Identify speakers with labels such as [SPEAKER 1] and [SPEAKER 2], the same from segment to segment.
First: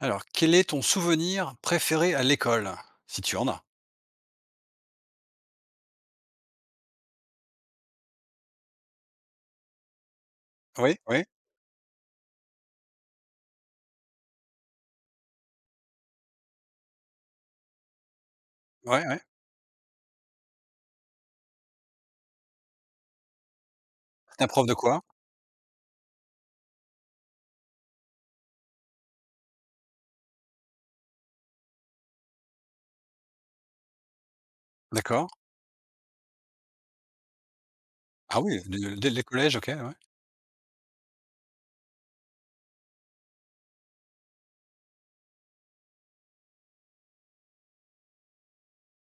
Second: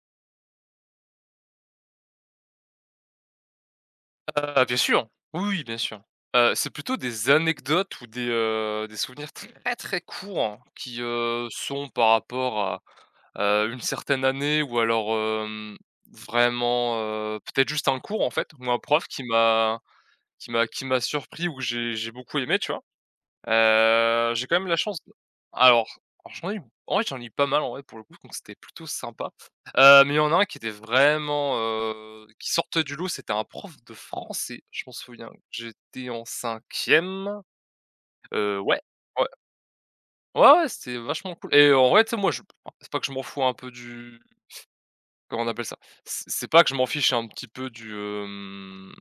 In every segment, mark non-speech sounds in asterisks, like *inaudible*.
[SPEAKER 1] Alors, quel est ton souvenir préféré à l'école? Si tu en as?
[SPEAKER 2] Ah bien sûr, oui, oui, bien sûr. Heu, c'est plutôt des anecdotes ou des, heu, des souvenirs très très courts
[SPEAKER 1] Oui,
[SPEAKER 2] qui,
[SPEAKER 1] oui.
[SPEAKER 2] heu, sont par rapport à, heu, une certaine année ou alors, hem, vraiment, heu, peut-être juste un cours en fait, où un
[SPEAKER 1] Ouais,
[SPEAKER 2] prof
[SPEAKER 1] ouais.
[SPEAKER 2] qui m'a qui m'a qui m'a surpris ou j'ai j'ai beaucoup aimé, tu vois? Heu,
[SPEAKER 1] C'était
[SPEAKER 2] j'ai
[SPEAKER 1] un
[SPEAKER 2] quand
[SPEAKER 1] prof
[SPEAKER 2] même
[SPEAKER 1] de
[SPEAKER 2] la chance
[SPEAKER 1] quoi?
[SPEAKER 2] d alors, j'en ai eu b, *unintelligible* j'en ai eu pas mal en vrai, pour le coup donc c'était plutôt sympa, heu, mais il y en a un qui était vraiment, heu, qui sortait du lot, c'était un prof de français, je m'en souviens.
[SPEAKER 1] D'accord.
[SPEAKER 2] J'étais en cinquième.
[SPEAKER 1] Ah
[SPEAKER 2] Heu,
[SPEAKER 1] oui,
[SPEAKER 2] ouais,
[SPEAKER 1] le les les
[SPEAKER 2] ouais.
[SPEAKER 1] collèges, OK ouais.
[SPEAKER 2] Ouais, ouais, c'était vachement cool et heu, en vrai tu sais? Moi je p c'est pas que je m'en fous un peu du *sniffs* comment on appelle ça? C c'est pas que je m'en fiche un petit peu, du, hem,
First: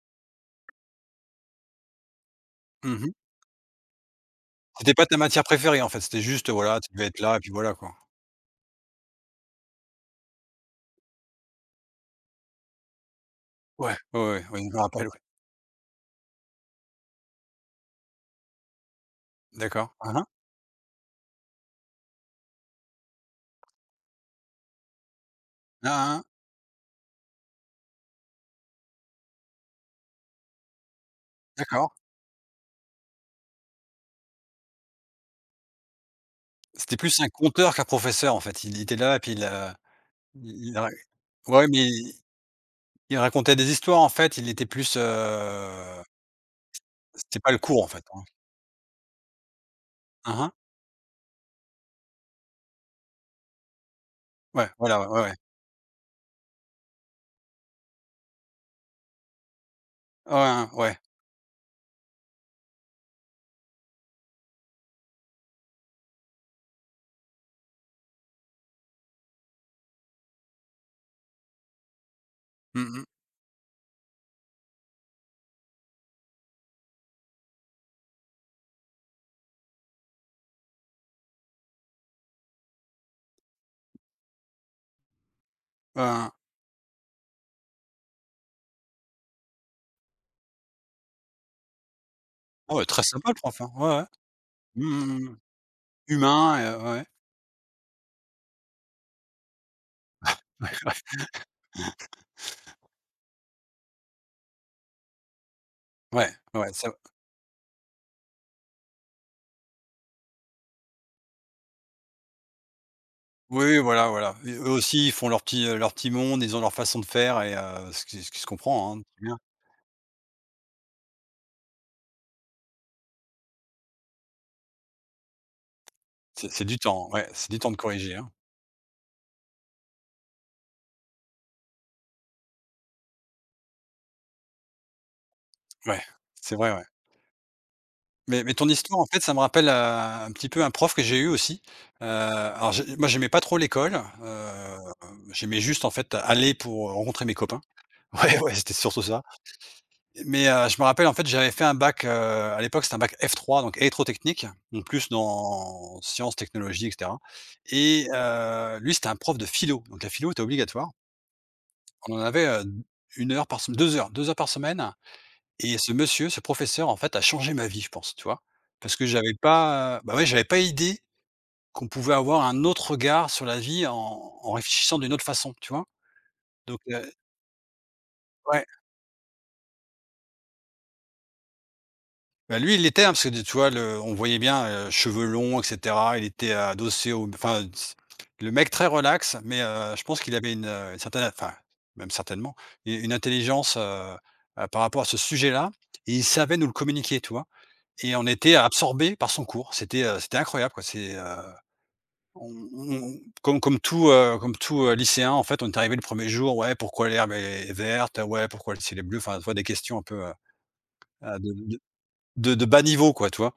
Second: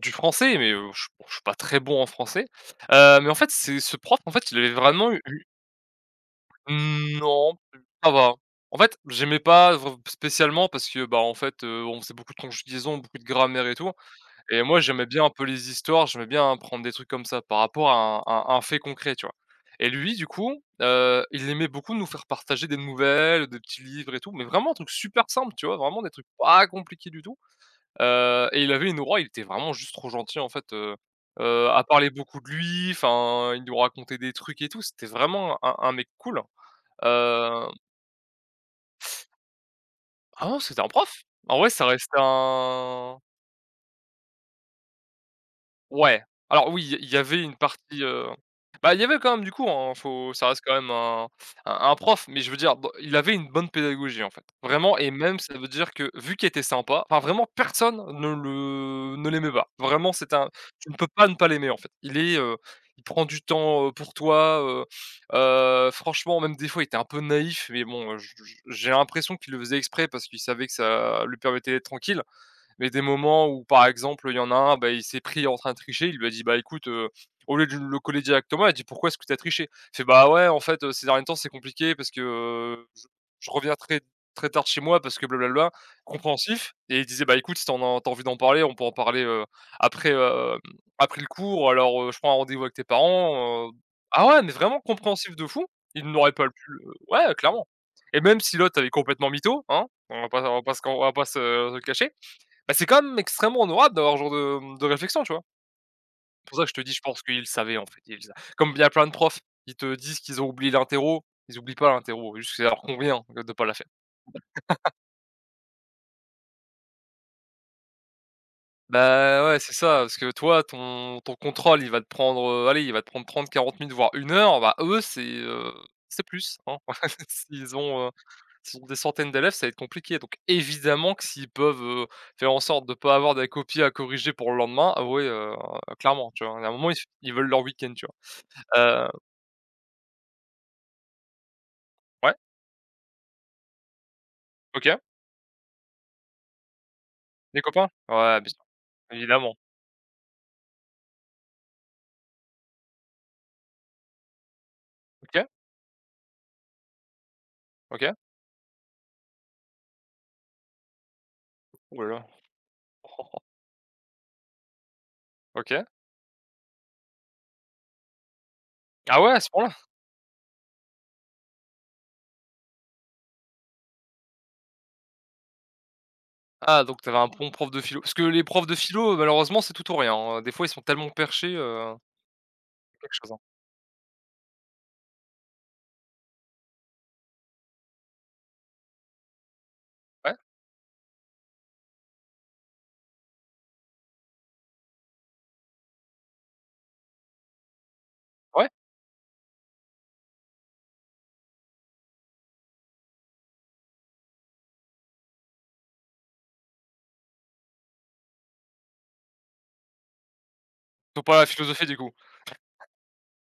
[SPEAKER 2] du français, mais heu, je suis je suis pas très bon en français,
[SPEAKER 1] Mmh mh.
[SPEAKER 2] heu, mais en fait, c'est ce prof, en fait, il avait
[SPEAKER 1] C'était pas
[SPEAKER 2] vraiment
[SPEAKER 1] ta matière
[SPEAKER 2] eu
[SPEAKER 1] préférée, en fait, c'était juste, heu, voilà, tu devais
[SPEAKER 2] Mmh,
[SPEAKER 1] être là et puis
[SPEAKER 2] non,
[SPEAKER 1] voilà quoi.
[SPEAKER 2] ça va. En fait, j'aimais pas vr spécialement parce que, bah, en fait, heu, on faisait beaucoup de conjugaison, beaucoup de grammaire et tout
[SPEAKER 1] Ouais, ouais, ouais, ouais
[SPEAKER 2] et
[SPEAKER 1] je
[SPEAKER 2] moi
[SPEAKER 1] me rappelle,
[SPEAKER 2] j'aimais
[SPEAKER 1] ouais.
[SPEAKER 2] bien un peu les histoires. J'aimais bien apprendre des trucs comme ça par rapport à à un fait concret, tu vois?
[SPEAKER 1] D'accord.
[SPEAKER 2] Et
[SPEAKER 1] Mmh
[SPEAKER 2] lui
[SPEAKER 1] mh.
[SPEAKER 2] du coup, heu, il aimait beaucoup nous faire partager des nouvelles, des petits livres et tout, mais vraiment des trucs supers simples, tu vois?
[SPEAKER 1] Mmh
[SPEAKER 2] Vraiment des
[SPEAKER 1] mh.
[SPEAKER 2] trucs pas compliqués du tout, heu, et il avait une aura, il était vraiment juste trop gentil en fait, heu, heu, à
[SPEAKER 1] D'accord.
[SPEAKER 2] parler beaucoup de lui, enfin, il nous racontait des trucs et tout. C'était vraiment un un un mec cool,
[SPEAKER 1] C'était plus un
[SPEAKER 2] heu
[SPEAKER 1] conteur, qu'un professeur en fait. Il était là et puis il a
[SPEAKER 2] Ah non
[SPEAKER 1] il il
[SPEAKER 2] c'était un
[SPEAKER 1] ra
[SPEAKER 2] prof. En
[SPEAKER 1] ouais
[SPEAKER 2] vrai, ça
[SPEAKER 1] mais
[SPEAKER 2] reste
[SPEAKER 1] il
[SPEAKER 2] un
[SPEAKER 1] racontait des histoires en fait, il était plus, heu,
[SPEAKER 2] Ouais. Alors oui, il y a il y
[SPEAKER 1] c c'était
[SPEAKER 2] avait
[SPEAKER 1] pas
[SPEAKER 2] une
[SPEAKER 1] le cours en
[SPEAKER 2] partie,
[SPEAKER 1] fait, hein.
[SPEAKER 2] heu, bah, il y avait quand même du cours, hein, faut
[SPEAKER 1] Mmh
[SPEAKER 2] ça
[SPEAKER 1] mh.
[SPEAKER 2] reste quand même un f un un prof, mais je veux dire dans il avait une bonne pédagogie en fait.
[SPEAKER 1] Ouais,
[SPEAKER 2] Vraiment
[SPEAKER 1] voilà,
[SPEAKER 2] et
[SPEAKER 1] ouais, ouais.
[SPEAKER 2] même ça veut dire, que vu qu'il était sympa enfin vraiment personne ne le ne l'aimait pas, vraiment
[SPEAKER 1] Ouais,
[SPEAKER 2] c'était un
[SPEAKER 1] hein,
[SPEAKER 2] tu ne
[SPEAKER 1] ouais.
[SPEAKER 2] peux pas ne pas l'aimer en fait il est, heu, il prend du temps, heu, pour toi, heu. *sniffs* Heu, franchement même des fois, il était un peu naïf mais bon, heu, je je j'ai l'impression qu'il le faisait exprès, parce qu'il savait que ça lui permettait d'être tranquille,
[SPEAKER 1] Mmh
[SPEAKER 2] mais des
[SPEAKER 1] mh.
[SPEAKER 2] moments où par exemple, il y en a un, bah, il s'est pris en train de tricher, il lui a dit: «Bah écoute, heu», au lieu du le coller directement, il a dit: «Pourquoi est-ce que tu as triché?» Il fait: «Bah, ouais en fait, heu, ces derniers temps c'est compliqué parce que, heu, je je reviens très très tard de chez moi parce que blablabla».
[SPEAKER 1] Ah ah.
[SPEAKER 2] Compréhensif et il disait: «Bah, écoute, si tu en as tu as envie d'en parler, on peut en parler, heu, après, hem, après le cours, ou alors, heu, je prends rendez-vous avec tes
[SPEAKER 1] Ouais, très sympa le prof,
[SPEAKER 2] parents», heu
[SPEAKER 1] hein,
[SPEAKER 2] ah ouais, mais vraiment compréhensif de
[SPEAKER 1] ouais,
[SPEAKER 2] fou. Il n'aurait pas l pu, heu,
[SPEAKER 1] ouais.
[SPEAKER 2] ouais clairement et même si l'autre avait complètement mytho, hein. On va pas on vas pas se on va pas se, heu, le cacher. Bah,
[SPEAKER 1] *laughs*
[SPEAKER 2] c'est quand même extrêmement honorable d'avoir ce genre de, hem, de réflexion, tu vois?
[SPEAKER 1] Ouais,
[SPEAKER 2] C'est pour ça que
[SPEAKER 1] ouais,
[SPEAKER 2] je te dis,
[SPEAKER 1] so
[SPEAKER 2] je pense qu'il le savait en fait. Il sa comme il y a plein de profs, ils te disent qu'ils ont oublié l'interro. Ils oublient pas l'interro, c'est juste que ça leur convient de pas la
[SPEAKER 1] Oui
[SPEAKER 2] faire.
[SPEAKER 1] voilà, voilà et eux
[SPEAKER 2] *laughs*
[SPEAKER 1] aussi, ils font leur petit, heu, leur petit monde, ils ont leur façon de faire et heu, ce qui ce qui se comprend, hein, c'est bien.
[SPEAKER 2] Bah, ouais, c'est ça, parce que toi ton ton contrôle, il va te prendre, heu, allez, il va te prendre 30-40 minutes voire 1 heure, bah eux, c'est, heu, c'est
[SPEAKER 1] C'est
[SPEAKER 2] plus,
[SPEAKER 1] c'est
[SPEAKER 2] hein.
[SPEAKER 1] du temps, heu,
[SPEAKER 2] *laughs*
[SPEAKER 1] ouais, c'est du temps de
[SPEAKER 2] S'ils ont, heu,
[SPEAKER 1] corriger, hein.
[SPEAKER 2] s'ils ont des centaines d'élèves, ça va être compliqué, donc évidemment, que s'ils peuvent, heu, faire en sorte de pas avoir des copies à corriger pour le lendemain. Ah oui, heu,
[SPEAKER 1] Ouais,
[SPEAKER 2] clairement, tu
[SPEAKER 1] c'est
[SPEAKER 2] vois? Il y a
[SPEAKER 1] vrai,
[SPEAKER 2] un
[SPEAKER 1] ouais.
[SPEAKER 2] moment s ils veulent leur week-end, tu
[SPEAKER 1] Mais mais ton histoire, en
[SPEAKER 2] vois? Heu
[SPEAKER 1] fait, ça me rappelle, heu, un petit peu un prof que j'ai eu aussi. Heu,
[SPEAKER 2] Ouais.
[SPEAKER 1] alors, je moi j'aimais pas trop l'école. Hem,
[SPEAKER 2] OK.
[SPEAKER 1] j'aimais juste en fait, aller pour, heu, rencontrer mes
[SPEAKER 2] Les
[SPEAKER 1] copains.
[SPEAKER 2] copains,
[SPEAKER 1] Ouais,
[SPEAKER 2] ouais bien
[SPEAKER 1] ouais,
[SPEAKER 2] sûr,
[SPEAKER 1] c'était surtout ça
[SPEAKER 2] évidemment.
[SPEAKER 1] mais heu, je me rappelle, en fait, j'avais fait un bac, heu, à l'époque, c'est un bac F3, donc électro-technique, donc plus
[SPEAKER 2] OK.
[SPEAKER 1] dans sciences, technologies et cetera et
[SPEAKER 2] OK
[SPEAKER 1] heu, lui, c'était un prof de philo, donc la philo était obligatoire.
[SPEAKER 2] Ouh là
[SPEAKER 1] On en
[SPEAKER 2] là!
[SPEAKER 1] avait, heu, d
[SPEAKER 2] Oh
[SPEAKER 1] 1
[SPEAKER 2] oh.
[SPEAKER 1] heure par sem 2 heures, 2 heures par semaine et
[SPEAKER 2] OK.
[SPEAKER 1] ce monsieur ce professeur en fait, a changé ma vie, je pense, tu vois? Parce que
[SPEAKER 2] Ah ouais,
[SPEAKER 1] j'avais
[SPEAKER 2] à ce point-là?
[SPEAKER 1] pas, heu, bah, ouais j'avais pas idée, qu'on pouvait avoir un autre regard sur la vie en en réfléchissant d'une autre façon, tu vois? Donc
[SPEAKER 2] Ah donc tu
[SPEAKER 1] heu
[SPEAKER 2] avais un bon prof de philo parce que les
[SPEAKER 1] Ouais.
[SPEAKER 2] profs de philo, heu, malheureusement c'est tout ou rien hein, des fois ils sont tellement perchés, heu
[SPEAKER 1] Ben lui, il l'était,
[SPEAKER 2] C'est
[SPEAKER 1] hein,
[SPEAKER 2] quelque
[SPEAKER 1] parce que
[SPEAKER 2] chose, hein.
[SPEAKER 1] de tu vois? Le on voyait bien, heu, cheveux longs et cetera. Il était adossé au m enfin s le mec très relax, mais heu, je pense qu'il
[SPEAKER 2] Ouais.
[SPEAKER 1] avait une, heu, certaine enfin, même certainement u une intelligence, heu, bah, par rapport à ce sujet-là et il savait nous le communiquer, tu vois? Et on était
[SPEAKER 2] Ouais.
[SPEAKER 1] absorbé par son cours. C'était, heu, c'était incroyable quoi c'est, heu, on on comme comme tout, heu, comme tout, heu, lycéen en fait, on est arrivé le 1er jour: «Ouais pourquoi l'herbe est verte? Ouais pourquoi le ciel est bleu?» Enfin, tu vois? Des questions un peu, heu,
[SPEAKER 2] Ils ont
[SPEAKER 1] heu,
[SPEAKER 2] pas la
[SPEAKER 1] de de de
[SPEAKER 2] philosophie du coup.
[SPEAKER 1] de de bas niveau, quoi tu vois?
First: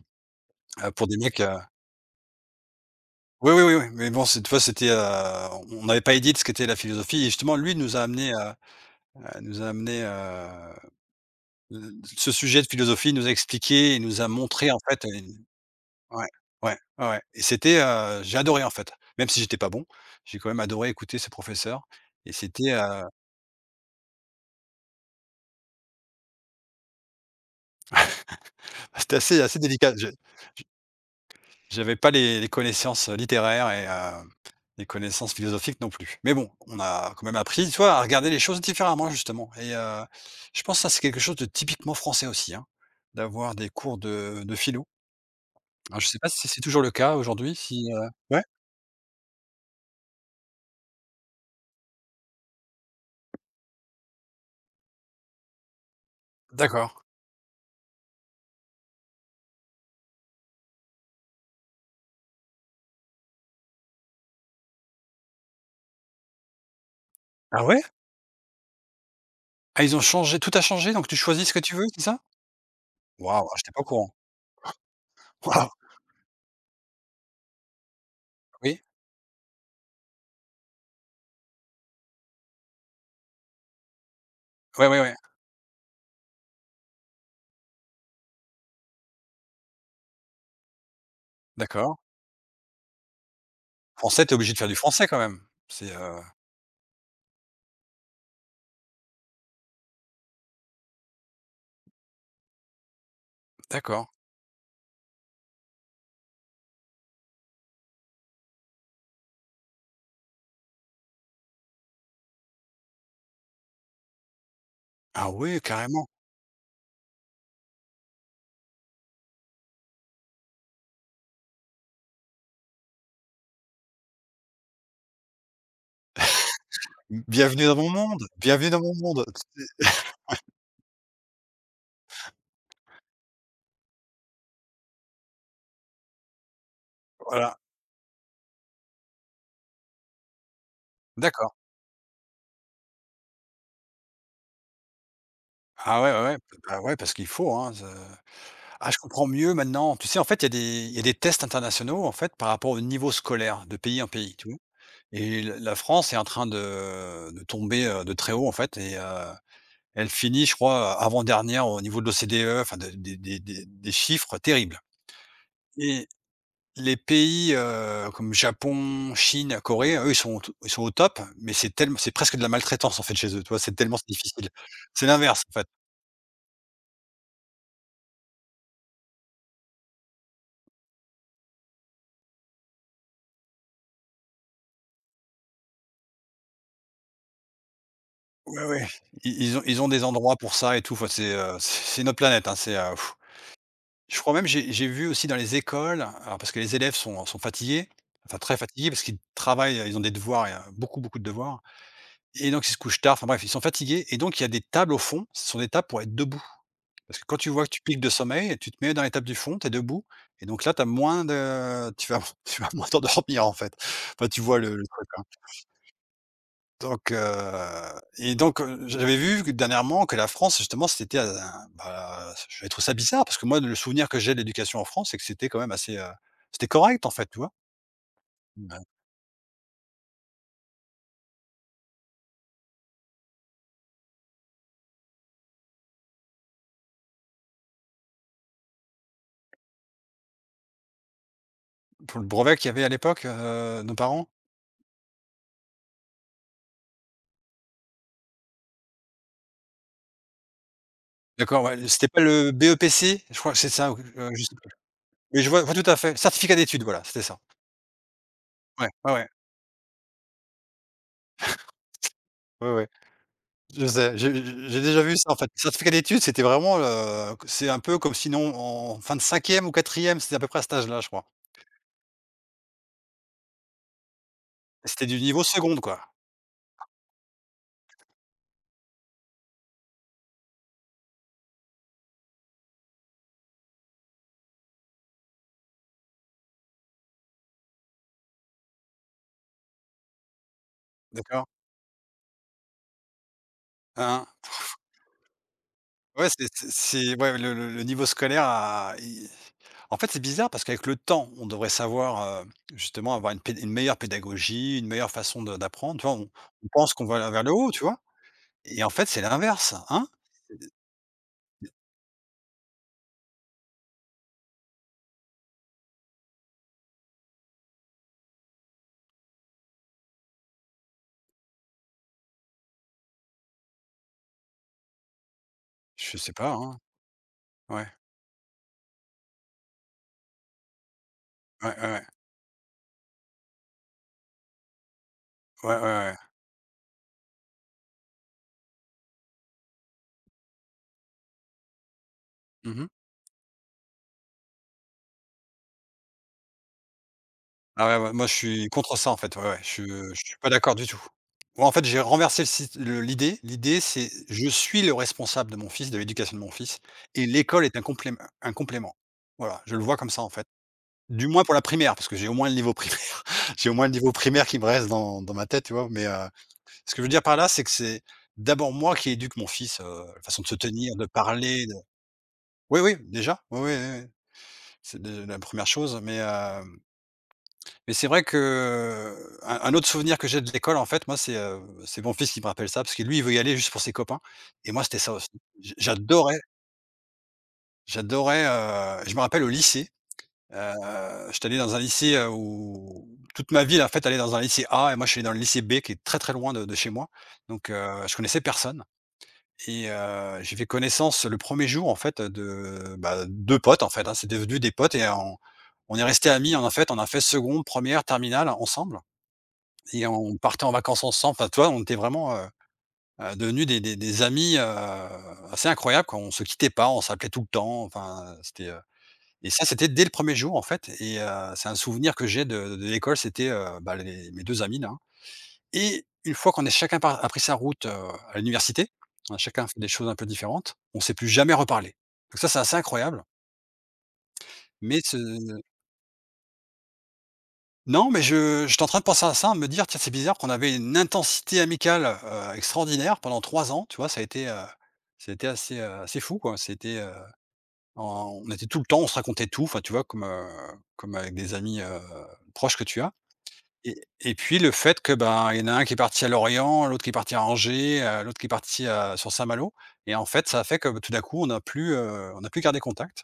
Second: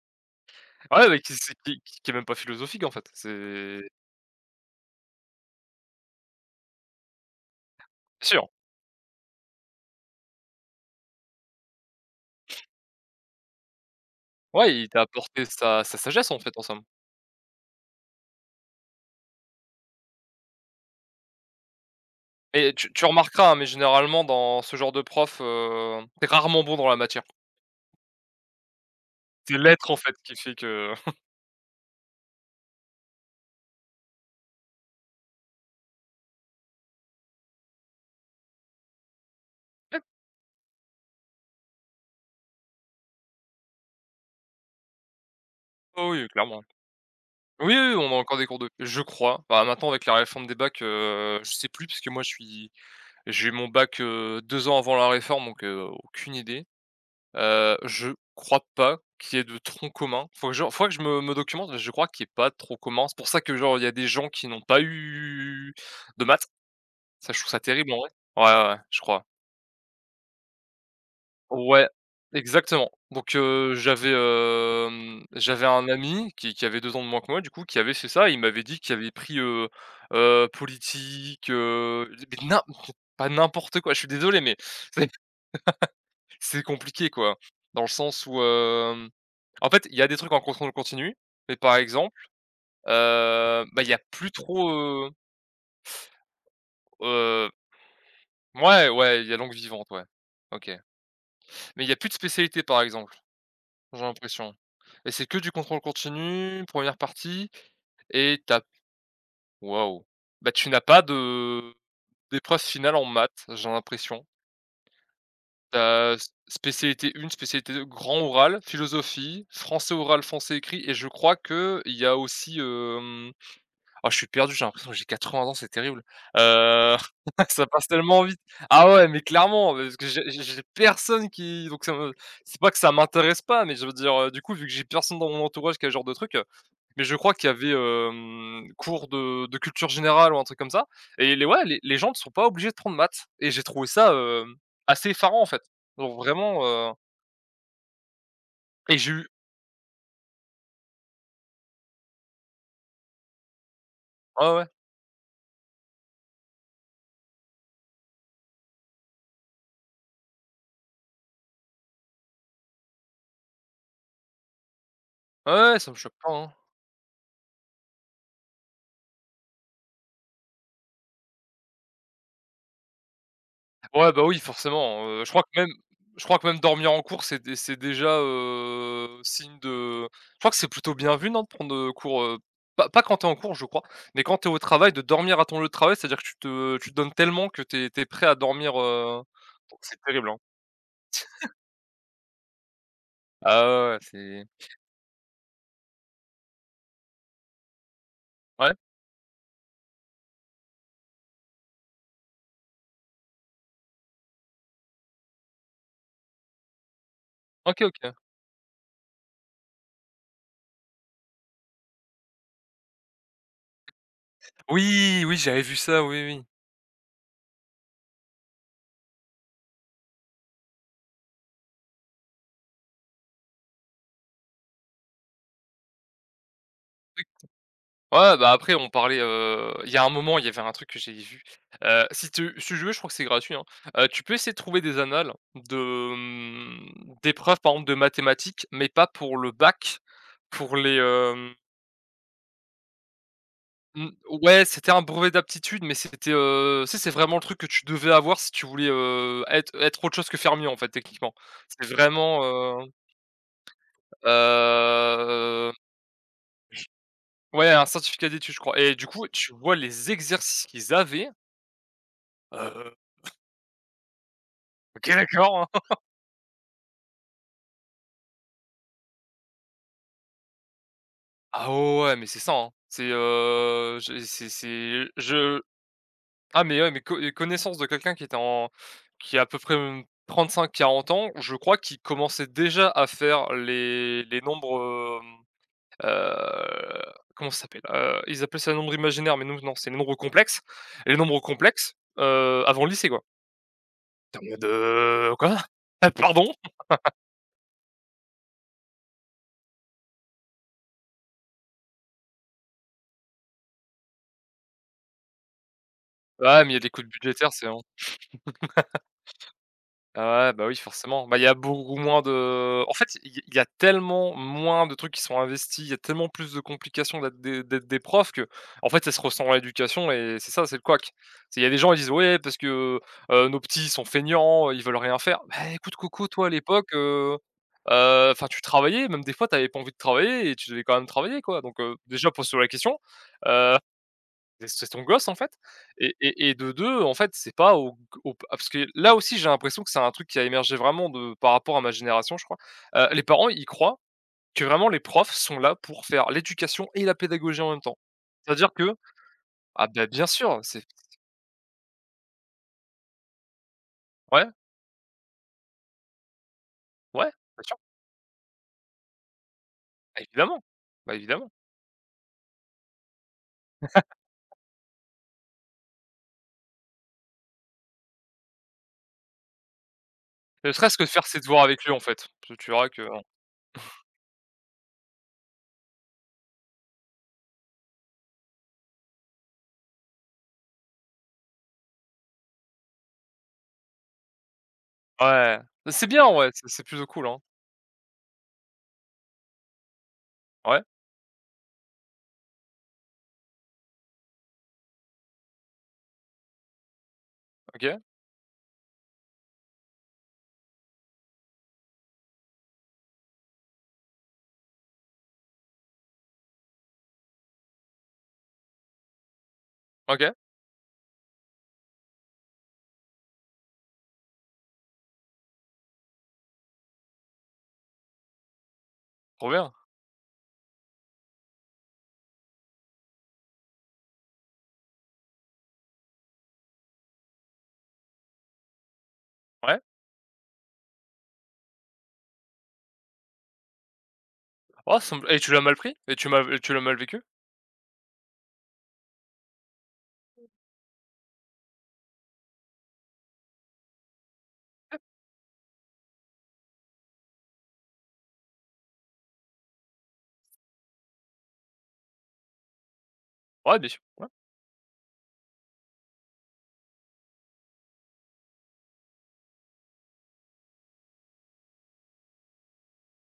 [SPEAKER 1] Heu, pour
[SPEAKER 2] Ouais
[SPEAKER 1] des
[SPEAKER 2] mais qui
[SPEAKER 1] mecs, heu
[SPEAKER 2] c'est qui qui qui est même pas philosophique en fait,
[SPEAKER 1] Oui oui, oui oui
[SPEAKER 2] c'est
[SPEAKER 1] mais bon, c'est tu vois? C'était, heu, on avait pas idée de ce qu'était la philosophie et justement lui nous a amenés
[SPEAKER 2] Sûr.
[SPEAKER 1] à à nous a amenés, heu, l ce sujet
[SPEAKER 2] *sniffs*
[SPEAKER 1] de philosophie. Il nous a expliqué, il nous a montré
[SPEAKER 2] Ouais
[SPEAKER 1] en
[SPEAKER 2] il t'a
[SPEAKER 1] fait, heu
[SPEAKER 2] apporté sa sa
[SPEAKER 1] ouais
[SPEAKER 2] sagesse en fait, en
[SPEAKER 1] ouais,
[SPEAKER 2] somme.
[SPEAKER 1] ouais, ouais et c'était, heu, j'adorais en fait, même si j'étais pas bon. J'ai quand même adoré écouter ce professeur et c'était,
[SPEAKER 2] Et tu tu
[SPEAKER 1] heu
[SPEAKER 2] remarqueras, hein, mais généralement dans ce genre de prof, heu, tu es rarement bon dans la matière.
[SPEAKER 1] *laughs* Ah c'était assez
[SPEAKER 2] C'est
[SPEAKER 1] assez
[SPEAKER 2] l'être
[SPEAKER 1] délicat
[SPEAKER 2] en
[SPEAKER 1] je
[SPEAKER 2] fait qui fait
[SPEAKER 1] j
[SPEAKER 2] que *chuckles*
[SPEAKER 1] j'avais pas les les connaissances, heu, littéraires et heu, et les connaissances philosophiques, non plus, mais bon, on a quand même appris, tu vois? À regarder les choses différemment justement et
[SPEAKER 2] *unintelligible*
[SPEAKER 1] heu, je pense ça, c'est quelque chose de typiquement français aussi, hein, d'avoir des cours de de philo. Alors je
[SPEAKER 2] Oh
[SPEAKER 1] sais
[SPEAKER 2] oui
[SPEAKER 1] pas, si c'est
[SPEAKER 2] clairement.
[SPEAKER 1] toujours le cas aujourd'hui
[SPEAKER 2] Oui
[SPEAKER 1] si,
[SPEAKER 2] oui
[SPEAKER 1] heu,
[SPEAKER 2] on a encore
[SPEAKER 1] ouais?
[SPEAKER 2] des cours de je crois, bah, maintenant avec la réforme des bacs, heu, je sais plus, puisque moi, je suis j'ai eu mon bac heu, 2 ans avant la réforme donc heu, aucune idée.
[SPEAKER 1] D'accord.
[SPEAKER 2] Heu, je crois pas qu'il y ait de tronc commun, faut que je faudrait que je me me documente, mais je crois qu'il est pas trop commun. C'est pour ça que, genre il y a des gens qui n'ont pas eu de maths, ça je trouve ça
[SPEAKER 1] Ah ouais?
[SPEAKER 2] terrible en vrai, ouais, ouais, ouaus je crois.
[SPEAKER 1] Ah, ils ont changé, tout a changé, donc tu choisis ce que tu veux,
[SPEAKER 2] Ouais.
[SPEAKER 1] c'est ça?
[SPEAKER 2] Exactement donc
[SPEAKER 1] Waouh, j'étais
[SPEAKER 2] heu,
[SPEAKER 1] pas au courant,
[SPEAKER 2] j'avais, hem j'avais
[SPEAKER 1] waouh.
[SPEAKER 2] un ami qui qui avait 2 ans de moins que moi, du coup qui avait fait ça et il m'avait dit
[SPEAKER 1] Oui.
[SPEAKER 2] qu'il avait pris, heu, heu, politique, heu, li beh, nim pas n'importe quoi, je suis désolé mais
[SPEAKER 1] Ouais,
[SPEAKER 2] *laughs*
[SPEAKER 1] ouais,
[SPEAKER 2] c'est
[SPEAKER 1] ouais.
[SPEAKER 2] c'est compliqué quoi, dans le sens où, hem en fait, il y a des trucs en contrôle continu, mais par
[SPEAKER 1] D'accord.
[SPEAKER 2] exemple, heu, bah, il y a
[SPEAKER 1] Français,
[SPEAKER 2] plus
[SPEAKER 1] tu es obligé de faire
[SPEAKER 2] trop,
[SPEAKER 1] du français
[SPEAKER 2] heu
[SPEAKER 1] quand même, c'est, heu
[SPEAKER 2] heu Mouais, ouais il y a langue vivante, ouais. OK, mais il y a plus de spécialité, par exemple. J'ai
[SPEAKER 1] D'accord.
[SPEAKER 2] l'impression et c'est que du contrôle continu, 1re partie et tu as p waouh. Bah tu n'as pas de d'épreuve finale en maths, j'ai l'impression.
[SPEAKER 1] Ah ouais
[SPEAKER 2] Tu
[SPEAKER 1] carrément.
[SPEAKER 2] as, s spécialité 1, spécialité 2, grand oral, philosophie, français oral, français écrit et je crois qu'il y a aussi, hem oh je suis perdu, j'ai l'impression que j'ai 80 ans c'est terrible. Heu,
[SPEAKER 1] *laughs* B
[SPEAKER 2] *laughs*
[SPEAKER 1] bienvenue
[SPEAKER 2] ça
[SPEAKER 1] dans
[SPEAKER 2] passe
[SPEAKER 1] mon monde!
[SPEAKER 2] tellement vite.
[SPEAKER 1] Bienvenue dans
[SPEAKER 2] Ah
[SPEAKER 1] mon
[SPEAKER 2] ouais, mais
[SPEAKER 1] monde
[SPEAKER 2] clairement mais parce que j'ai
[SPEAKER 1] p et
[SPEAKER 2] j
[SPEAKER 1] *laughs*
[SPEAKER 2] j'ai personne qui donc ça me c'est pas que ça m'intéresse pas, mais je veux dire du coup, vu que j'ai personne dans mon entourage qui a ce genre de truc, heu, mais je crois qu'il y
[SPEAKER 1] Voilà.
[SPEAKER 2] avait, hem, cours de de culture générale ou un truc comme ça et les
[SPEAKER 1] D'accord.
[SPEAKER 2] ouais, les les gens ne sont pas obligés de prendre maths et j'ai trouvé ça, hem, assez effarant en fait,
[SPEAKER 1] Ah ouais,
[SPEAKER 2] donc
[SPEAKER 1] ouais, ouais.
[SPEAKER 2] vraiment,
[SPEAKER 1] Bah,
[SPEAKER 2] heu
[SPEAKER 1] ouais parce qu'il faut, hein ce ah je
[SPEAKER 2] Et j'ai
[SPEAKER 1] comprends
[SPEAKER 2] eu
[SPEAKER 1] mieux maintenant, tu sais? En fait, il y a des il y a des tests internationaux en fait, par rapport au niveau scolaire de pays en pays
[SPEAKER 2] Ouais,
[SPEAKER 1] tout
[SPEAKER 2] ouais.
[SPEAKER 1] et l la France est en train de de tomber, heu, de très haut en fait et heu, elle finit, je crois, heu, avant-dernière au niveau de l'OCDE enfin, de des des des chiffres terribles
[SPEAKER 2] Ouais, ouais, ouais, ça me
[SPEAKER 1] et
[SPEAKER 2] choque pas, hein.
[SPEAKER 1] les pays, heu, comme Japon, Chine, Corée. Eux, ils sont au t ils sont au top mais c'est tellem c'est presque de la maltraitance en fait, chez eux, tu vois? C'est tellement s
[SPEAKER 2] Ouais, bah oui,
[SPEAKER 1] difficile. C'est
[SPEAKER 2] forcément, heu, je crois
[SPEAKER 1] l'inverse, en
[SPEAKER 2] que
[SPEAKER 1] fait.
[SPEAKER 2] même je crois que même dormir en cours, c'est dé c'est déjà, heu, signe de je crois que c'est plutôt bien vu, non? De prendre, heu, cours, heu pas pas quand tu es en cours je crois, mais quand tu es au travail de dormir à ton lieu de travail. C'est-à-dire que tu te tu te donnes tellement que tu es tu es prêt à
[SPEAKER 1] Ouais,
[SPEAKER 2] dormir,
[SPEAKER 1] ouais.
[SPEAKER 2] heu
[SPEAKER 1] I i ils ont
[SPEAKER 2] donc
[SPEAKER 1] ils ont
[SPEAKER 2] c'est
[SPEAKER 1] des
[SPEAKER 2] terrible, hein.
[SPEAKER 1] endroits pour ça et tout enfin c'est,
[SPEAKER 2] *laughs*
[SPEAKER 1] heu, c'est c'est une autre planète, hein, c'est, heu
[SPEAKER 2] Ah ouais, ouais
[SPEAKER 1] *blows air* je crois
[SPEAKER 2] c'est
[SPEAKER 1] même j'ai j'ai vu aussi dans les écoles alors parce que les élèves sont, heu, sont fatigués, enfin, très
[SPEAKER 2] Ouais.
[SPEAKER 1] fatigués parce qu'ils travaillent et ils ont des devoirs et heu, beaucoup beaucoup de devoirs et donc ils se couchent tard. Enfin bref, ils sont fatigués et donc il y a des tables au fond, ce sont des tables pour être debout parce que quand tu vois que tu
[SPEAKER 2] OK
[SPEAKER 1] piques de
[SPEAKER 2] OK.
[SPEAKER 1] sommeil tu te mets dans les tables du fond, tu es debout et donc là tu as moins de tu vas tu vas moins t'endormir en fait, enfin tu vois le le truc
[SPEAKER 2] Oui,
[SPEAKER 1] hein?
[SPEAKER 2] oui j'avais vu ça, oui, oui.
[SPEAKER 1] Donc, heu, et donc heu, j j'avais vu que dernièrement, que la France justement c'était un un, bah, j'avais trouvé ça bizarre parce que moi le souvenir que j'ai de l'éducation en France c'est que c'était quand même assez, heu, c'était correct, en
[SPEAKER 2] *unintelligible*
[SPEAKER 1] fait tu vois?
[SPEAKER 2] Ouais, ouais, bah, après
[SPEAKER 1] Bah.
[SPEAKER 2] on parlait, heu, il y a un moment il y avait un truc que j'avais vu, heu, si tu s tu veux, je crois que c'est gratuit, hein. Heu, tu peux essayer de trouver des annales de, hem, d'épreuves pardon de mathématiques mais pas pour le bac pour les, hem
[SPEAKER 1] Pour le brevet qu'il y avait à l'époque, heu, nos
[SPEAKER 2] Mmh,
[SPEAKER 1] parents?
[SPEAKER 2] ouais, c'était un brevet d'aptitude mais c'était, heu, tu sais? C'est vraiment le truc que tu devais avoir si tu voulais, heu, être être autre chose que fermier en fait, techniquement.
[SPEAKER 1] D'accord ouais,
[SPEAKER 2] C'est
[SPEAKER 1] heu, c'était pas
[SPEAKER 2] vraiment,
[SPEAKER 1] le
[SPEAKER 2] heu
[SPEAKER 1] BEPC, je crois que c'est ça ou, heu, je sais plus, mais je vois je
[SPEAKER 2] Hem
[SPEAKER 1] vois tout à fait. Certificat d'études! Voilà, c'était ça.
[SPEAKER 2] Ouais, un certificat d'études je crois
[SPEAKER 1] Ouais,
[SPEAKER 2] et du
[SPEAKER 1] ouais,
[SPEAKER 2] coup
[SPEAKER 1] ouais.
[SPEAKER 2] tu vois? Les exercices qu'ils avaient.
[SPEAKER 1] *chuckles* Ouais, ouais.
[SPEAKER 2] Heu
[SPEAKER 1] Je sais, j'ai j'ai j'ai déjà
[SPEAKER 2] OK,
[SPEAKER 1] vu ça en fait,
[SPEAKER 2] d'accord.
[SPEAKER 1] certificat
[SPEAKER 2] *laughs*
[SPEAKER 1] d'études, c'était vraiment, heu, q c'est un peu comme si nous, en fin de cinquième ou quatrième c'était à peu près à cet âge-là, je crois.
[SPEAKER 2] Ah ouais ouais, mais c'est ça hein. C'est, heu, je c'est c'est
[SPEAKER 1] C'était du niveau
[SPEAKER 2] je
[SPEAKER 1] seconde quoi.
[SPEAKER 2] ah mais ouais, mais co et connaissance de quelqu'un qui était en qui à à peu près, mmh, 35-40 ans ou je crois, qu'il commençait déjà à faire les les nombres, hem, heu, comment ça s'appelle, heu, ils appellent ça nombres imaginaires, mais nous non, c'est nombres complexes et les nombres
[SPEAKER 1] D'accord.
[SPEAKER 2] complexes, heu, avant le lycée quoi.
[SPEAKER 1] Hein?
[SPEAKER 2] Attends mais de quoi? Heu,
[SPEAKER 1] Ouais c'est
[SPEAKER 2] pardon?
[SPEAKER 1] c
[SPEAKER 2] *laughs*
[SPEAKER 1] c'est, ouais, le le le niveau scolaire a il en fait, c'est bizarre parce qu'avec le temps, on devrait savoir, heu, justement avoir une pé une meilleure pédagogie, une meilleure façon de d'apprendre, tu vois? On
[SPEAKER 2] Ouais,
[SPEAKER 1] on
[SPEAKER 2] mais il y a des
[SPEAKER 1] pense
[SPEAKER 2] coupes
[SPEAKER 1] qu'on va aller vers le
[SPEAKER 2] budgétaires, c'est
[SPEAKER 1] haut. Tu
[SPEAKER 2] vraiment
[SPEAKER 1] vois? Et en fait, c'est l'inverse. Hein?
[SPEAKER 2] *laughs* ouais, bah, oui forcément, bah, il y a
[SPEAKER 1] C d
[SPEAKER 2] beaucoup moins de en fait, il y a il y a tellement moins de trucs qui sont investis, il y a tellement plus de complications la des det des profs que, en fait ça se ressent dans l'éducation et, c'est ça, c'est le couac. C'est il y a des gens, ils disent: «Ouais parce que, heu, nos petits ils sont feignants, heu, ils veulent rien faire». Beh, écoute,
[SPEAKER 1] Je
[SPEAKER 2] coco,
[SPEAKER 1] sais
[SPEAKER 2] toi, à
[SPEAKER 1] pas, hein.
[SPEAKER 2] l'époque, heu,
[SPEAKER 1] Ouais.
[SPEAKER 2] heu, enfin tu travaillais, même des fois, tu avais pas envie de travailler et tu devais quand même travailler, quoi
[SPEAKER 1] Ouais,
[SPEAKER 2] donc,
[SPEAKER 1] ouais,
[SPEAKER 2] heu,
[SPEAKER 1] ouais.
[SPEAKER 2] déjà pose-toi la question. Heu, des c'est ton gosse, en fait,
[SPEAKER 1] Ouais, ouais, ouais.
[SPEAKER 2] et et et de 2 en fait, c'est pas au g au p ah parce que là aussi j'ai l'impression que c'est un truc qui a émergé vraiment de par rapport à ma génération je crois,
[SPEAKER 1] Mmh mh.
[SPEAKER 2] heu, les parents, ils croient que, vraiment, les profs sont là pour faire l'éducation et la pédagogie en même temps.
[SPEAKER 1] Ah ouais, ouais. Moi je suis
[SPEAKER 2] C'est-à-dire que
[SPEAKER 1] contre ça en fait, ouais, ouais, je
[SPEAKER 2] ah bah
[SPEAKER 1] je
[SPEAKER 2] bien
[SPEAKER 1] suis pas
[SPEAKER 2] sûr,
[SPEAKER 1] d'accord
[SPEAKER 2] c'est s
[SPEAKER 1] du tout. Moi en fait, j'ai renversé le sit le l'idée. L'idée c'est je
[SPEAKER 2] Ouais.
[SPEAKER 1] suis le responsable de mon fils, de l'éducation de mon fils,
[SPEAKER 2] Ouais,
[SPEAKER 1] et
[SPEAKER 2] bien
[SPEAKER 1] l'école
[SPEAKER 2] sûr.
[SPEAKER 1] est un complém un complément, voilà, je le vois comme
[SPEAKER 2] Bah
[SPEAKER 1] ça, en fait.
[SPEAKER 2] évidemment, bah
[SPEAKER 1] Du moins,
[SPEAKER 2] évidemment.
[SPEAKER 1] pour la primaire, parce que j'ai au moins le niveau primaire, *chuckles* j'ai au moins le niveau primaire
[SPEAKER 2] *laughs*
[SPEAKER 1] qui me reste dans dans ma tête. Tu vois? Mais, heu, ce que je veux dire par là, c'est que c'est d'abord moi qui éduque mon fils, heu, façon de se
[SPEAKER 2] Ne
[SPEAKER 1] tenir,
[SPEAKER 2] serait-ce que
[SPEAKER 1] de
[SPEAKER 2] de faire ses devoirs
[SPEAKER 1] parler, de
[SPEAKER 2] avec lui en fait, parce que tu
[SPEAKER 1] oui,
[SPEAKER 2] verras
[SPEAKER 1] oui
[SPEAKER 2] que
[SPEAKER 1] déjà, ouais, ouais, ouais,
[SPEAKER 2] *chuckles*
[SPEAKER 1] ouais c'est de la 1re chose mais, hem mais c'est vrai que, un un autre souvenir que j'ai de l'école en fait, moi, c'est, heu, c'est mon fils qui me rappelle ça parce que lui, il veut y aller juste pour ses copains. Et moi c'était ça aussi,
[SPEAKER 2] Ouais.
[SPEAKER 1] j
[SPEAKER 2] Heu, c'est bien en
[SPEAKER 1] j'adorais
[SPEAKER 2] vrai, c c'est plutôt cool, hein.
[SPEAKER 1] j'adorais, heu, je me rappelle au lycée,
[SPEAKER 2] Ouais.
[SPEAKER 1] heu, j'étais allé dans un lycée, heu, où, toute ma ville, en fait, allait dans un lycée A et moi je suis allé dans le lycée B, qui est très, très loin de de chez moi, donc, heu,
[SPEAKER 2] OK.
[SPEAKER 1] je connaissais personne, et heu, j'ai fait connaissance le 1er jour, en fait, de, bah, 2 potes, en fait, hein, c'est devenu des potes et en on est resté amis, en fait, on a fait seconde, première, terminale, ensemble. Et
[SPEAKER 2] OK!
[SPEAKER 1] on partait en vacances ensemble, enfin, tu vois? On était vraiment, heu, heu, devenus des des des amis, heu, assez incroyables, quoi, on se quittait pas, on s'appelait tout le temps, enfin c'était, heu,
[SPEAKER 2] Trop
[SPEAKER 1] et ça
[SPEAKER 2] bien!
[SPEAKER 1] c'était dès le 1er jour en fait, et heu, c'est un souvenir que j'ai de de l'école, c'était, heu, bah, les mes 2 amis là. Et 1 fois qu'on est chacun par a pris sa route, à l'université, on a chacun fait
[SPEAKER 2] Ouais.
[SPEAKER 1] des choses un peu différentes, on s'est plus jamais reparlés. Donc ça, c'est assez incroyable.
[SPEAKER 2] Ah,
[SPEAKER 1] Mais
[SPEAKER 2] ça me et tu l'as
[SPEAKER 1] ce
[SPEAKER 2] mal pris? Et tu m'as v heu, tu l'as mal vécu?
[SPEAKER 1] Non mais je j'étais en train de penser à ça, à me dire: «Tiens, c'est bizarre qu'on avait une intensité amicale, heu, extraordinaire pendant 3 ans». Tu vois? Ça a été, heu,
[SPEAKER 2] Ouais.
[SPEAKER 1] ça a été assez, heu, assez fou, quoi, ça a été, heu, en on était tout le temps, on se racontait tout enfin, tu vois, comme, heu, comme avec des amis, heu, proches que tu as.
[SPEAKER 2] Ouais, bien sûr.
[SPEAKER 1] Et
[SPEAKER 2] Ouais.
[SPEAKER 1] et puis le fait que, ben, il y en a un qui est parti à Lorient, l'autre qui est parti à Angers, heu, l'autre qui est parti à sur Saint-Malo et en fait, ça fait que b tout d'un coup on a plus, heu, on a plus gardé contact.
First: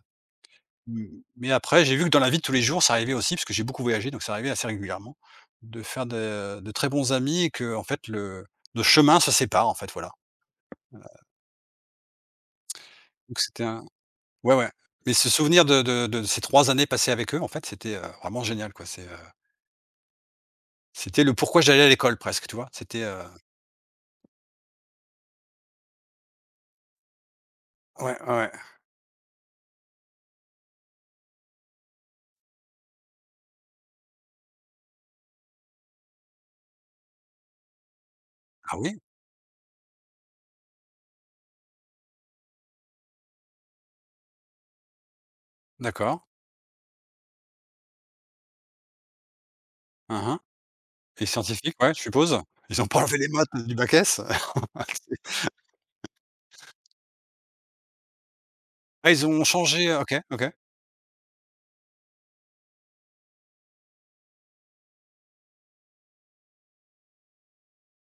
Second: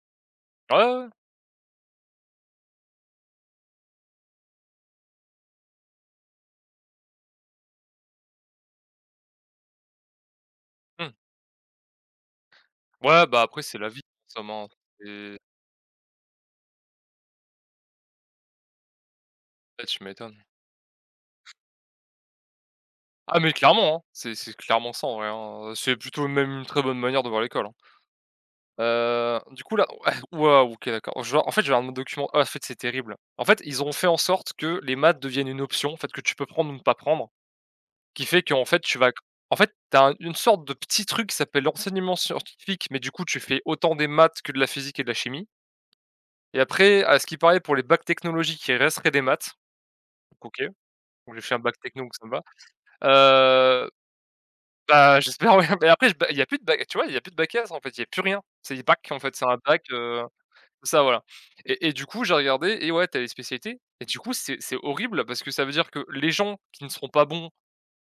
[SPEAKER 2] Ah ouais, ouais,
[SPEAKER 1] Mmh,
[SPEAKER 2] ouais.
[SPEAKER 1] mais après j'ai vu que dans la vie de tous les jours, ça arrivait aussi parce que j'ai beaucoup voyagé donc c'est arrivé assez régulièrement de faire de de très bons amis et qu'en fait le le chemin se sépare en fait, voilà. Heu.
[SPEAKER 2] Mmh. Ouais,
[SPEAKER 1] Donc
[SPEAKER 2] bah, après
[SPEAKER 1] c'était
[SPEAKER 2] c'est
[SPEAKER 1] un
[SPEAKER 2] la vie,
[SPEAKER 1] ouais
[SPEAKER 2] seulement
[SPEAKER 1] ouais, mais ce
[SPEAKER 2] c'est
[SPEAKER 1] souvenir de de de ces 3 années passées avec eux, en fait, c'était, heu, vraiment génial quoi, c'est, heu
[SPEAKER 2] Ouais, tu m'étonnes.
[SPEAKER 1] C'était le pourquoi j'allais à l'école presque, tu vois? C'était, heu
[SPEAKER 2] Ah mais clairement, hein, c'est c'est clairement ça en vrai hein, heu, c'est plutôt même une très bonne manière de voir l'école, hein.
[SPEAKER 1] Ouais. Ouais, ouais.
[SPEAKER 2] Heu, du coup là ouais, waouh. OK d'accord, genre, en fait, je viens de voir mon document ah en fait, c'est terrible. En fait, ils ont fait en sorte que les maths deviennent une option, en fait, que tu peux prendre ou ne pas prendre, qui fait qu'en
[SPEAKER 1] Ah
[SPEAKER 2] fait tu
[SPEAKER 1] oui?
[SPEAKER 2] vas en fait tu as une sorte de petit truc qui s'appelle l'enseignement scientifique mais du coup, tu fais autant des maths que de la physique et de la chimie.
[SPEAKER 1] D'accord.
[SPEAKER 2] Et après, à ce qu'il parait, pour les bacs technologiques, il resterait des maths.
[SPEAKER 1] Ah ah.
[SPEAKER 2] OK,
[SPEAKER 1] Les
[SPEAKER 2] donc j'ai fait un bac
[SPEAKER 1] scientifiques, ouais, je
[SPEAKER 2] techno donc ça me
[SPEAKER 1] suppose.
[SPEAKER 2] va.
[SPEAKER 1] Ils ont pas enlevé les maths du
[SPEAKER 2] Heu
[SPEAKER 1] bac S?
[SPEAKER 2] bah, j'espère *chuckles* ouais mais
[SPEAKER 1] *chuckles* *unintelligible*
[SPEAKER 2] après, bah, il y a plus de bac, tu vois? Il y a plus de bac S, en fait, il y a plus rien. C'est des bacs
[SPEAKER 1] Ah
[SPEAKER 2] qui, en
[SPEAKER 1] ils
[SPEAKER 2] fait,
[SPEAKER 1] ont
[SPEAKER 2] c'est un bac,
[SPEAKER 1] changé OK,
[SPEAKER 2] heu
[SPEAKER 1] OK.
[SPEAKER 2] c'est ça voilà et et du coup j'ai regardé et ouais tu as les spécialités et du coup, c'est c'est horrible parce que ça veut dire que les gens qui ne seront pas bons,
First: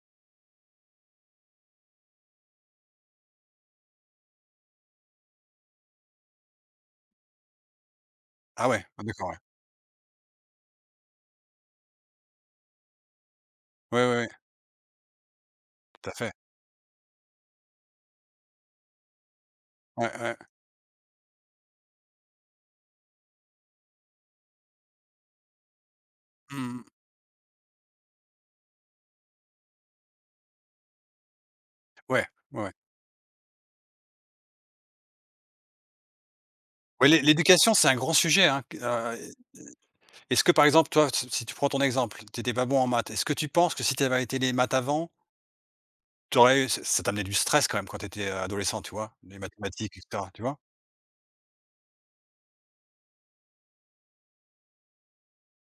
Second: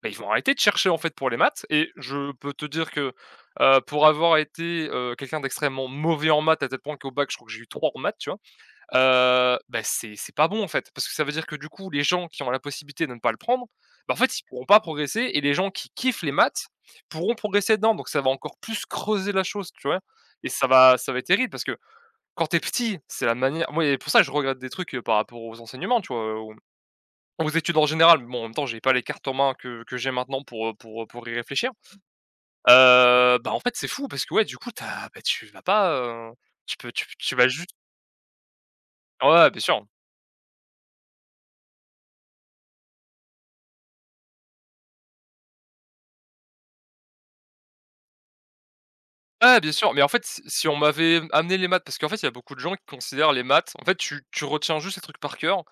[SPEAKER 2] beh ils vont arrêter de chercher, en fait, pour les maths et je peux te dire que, heu, pour avoir été, heu, quelqu'un d'extrêmement mauvais en maths à tel point qu'au bac, je crois que j'ai eu 3 en maths, tu vois?
[SPEAKER 1] Ah ouais? Ah d'accord, ouais.
[SPEAKER 2] Heu, bah, c'est c'est pas bon, en fait, parce que ça veut dire que du coup les gens qui ont la possibilité de ne pas le prendre,
[SPEAKER 1] Ouais,
[SPEAKER 2] bah,
[SPEAKER 1] ouais,
[SPEAKER 2] en
[SPEAKER 1] ouais.
[SPEAKER 2] fait, ils pourront pas progresser et les gens qui
[SPEAKER 1] Tout à
[SPEAKER 2] kiffent les
[SPEAKER 1] fait!
[SPEAKER 2] maths pourront progresser dedans, donc ça va encore plus creuser la chose, tu vois?
[SPEAKER 1] Ouais, ouais.
[SPEAKER 2] Et ça va ça va être terrible parce que quand tu es petit, c'est la manière moi et pour ça je regrette des trucs, heu, par rapport aux enseignements, tu vois? Aux
[SPEAKER 1] Mmh mh.
[SPEAKER 2] aux études, en général, mais bon en même temps, j'avais pas les cartes en mains, que que j'ai maintenant pour, heu, pour, heu, pour y réfléchir.
[SPEAKER 1] Ouais, ouais, ouais.
[SPEAKER 2] Heu, bah, en fait, c'est fou parce que, ouais du coup tu as, bah, tu vas pas, heu, tu peux, tu
[SPEAKER 1] Oui, l'é
[SPEAKER 2] tu vas juste
[SPEAKER 1] l'éducation c'est un grand sujet hein, que, heu,
[SPEAKER 2] Ah ouais, ouais, bien sûr.
[SPEAKER 1] et est-ce que par exemple toi si si tu prends ton exemple, tu étais pas bon en maths, est-ce que tu penses que si tu avais arrêté les maths avant tu aurais eu, ça ça t'amenait du stress quand même quand tu étais, heu, adolescent, tu vois? Les
[SPEAKER 2] Ouais, bien sûr,
[SPEAKER 1] mathématiques
[SPEAKER 2] mais
[SPEAKER 1] et
[SPEAKER 2] en fait,
[SPEAKER 1] cetera,
[SPEAKER 2] si
[SPEAKER 1] tu vois?
[SPEAKER 2] si on m'avait amené les maths parce qu'en fait il y a beaucoup de gens qui considèrent les maths en fait, tu tu retiens juste ces trucs par cœur,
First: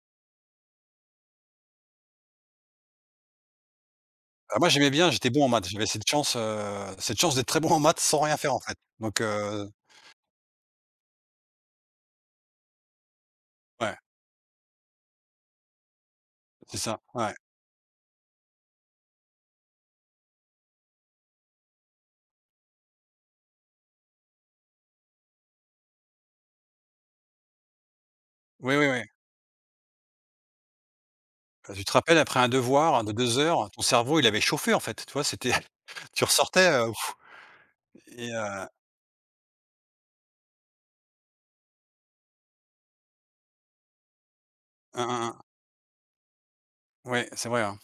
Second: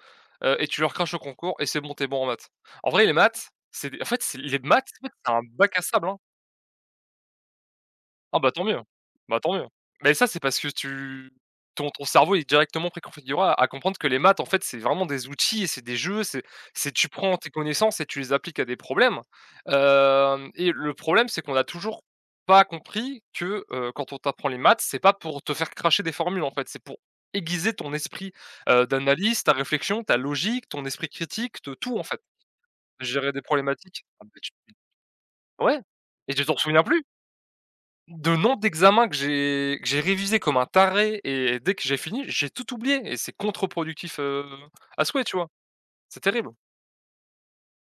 [SPEAKER 2] heu, et tu le recraches au concours et c'est bon tu es bon en maths. En vrai les maths, c'est en fait, c'est les
[SPEAKER 1] Ah moi
[SPEAKER 2] maths,
[SPEAKER 1] j'aimais
[SPEAKER 2] c'est
[SPEAKER 1] bien, j'étais
[SPEAKER 2] un
[SPEAKER 1] bon en maths.
[SPEAKER 2] bac à
[SPEAKER 1] J'avais cette
[SPEAKER 2] sable, hein.
[SPEAKER 1] chance, heu, cette chance d'être très bon en maths sans rien
[SPEAKER 2] Ah bah
[SPEAKER 1] faire, en
[SPEAKER 2] tant
[SPEAKER 1] fait,
[SPEAKER 2] mieux.
[SPEAKER 1] donc
[SPEAKER 2] Bah tant mieux,
[SPEAKER 1] heu,
[SPEAKER 2] mais ça c'est parce que tu ton ton cerveau est directement pré-configuré à à comprendre
[SPEAKER 1] Ouais.
[SPEAKER 2] ce que les maths, en fait, c'est vraiment des outils et c'est des jeux. C'est
[SPEAKER 1] C'est
[SPEAKER 2] c'est,
[SPEAKER 1] ça!
[SPEAKER 2] tu
[SPEAKER 1] Ouais.
[SPEAKER 2] prends tes connaissances et tu les appliques à des problèmes, hem et le problème, c'est qu'on a toujours pas compris que, heu, quand on t'apprend les maths c'est pas pour te faire cracher des formules, en fait, c'est pour aiguiser ton esprit,
[SPEAKER 1] Oui,
[SPEAKER 2] heu,
[SPEAKER 1] oui, oui.
[SPEAKER 2] d'analyse, ta réflexion, ta logique, ton esprit critique de
[SPEAKER 1] Ah, tu te
[SPEAKER 2] tout, en
[SPEAKER 1] rappelles
[SPEAKER 2] fait.
[SPEAKER 1] après un devoir de
[SPEAKER 2] Gérer
[SPEAKER 1] 2
[SPEAKER 2] des
[SPEAKER 1] heures, ton
[SPEAKER 2] problématiques?
[SPEAKER 1] cerveau
[SPEAKER 2] Ah
[SPEAKER 1] il
[SPEAKER 2] bah
[SPEAKER 1] avait
[SPEAKER 2] tu
[SPEAKER 1] chauffé, en fait, tu vois?
[SPEAKER 2] *unintelligible*
[SPEAKER 1] C'était *chuckles*
[SPEAKER 2] ouais
[SPEAKER 1] tu
[SPEAKER 2] et tu t'en
[SPEAKER 1] ressortais,
[SPEAKER 2] souviens
[SPEAKER 1] heu,
[SPEAKER 2] plus?
[SPEAKER 1] *blows air* et
[SPEAKER 2] De nombre
[SPEAKER 1] heu
[SPEAKER 2] d'examens que j'ai que j'ai révisés comme un taré et dès que j'ai fini, j'ai tout oublié et c'est contre-productif, heu, à
[SPEAKER 1] Han, han,
[SPEAKER 2] souhait tu
[SPEAKER 1] han.
[SPEAKER 2] vois? C'est terrible!
[SPEAKER 1] Ouais, c'est vrai, hein.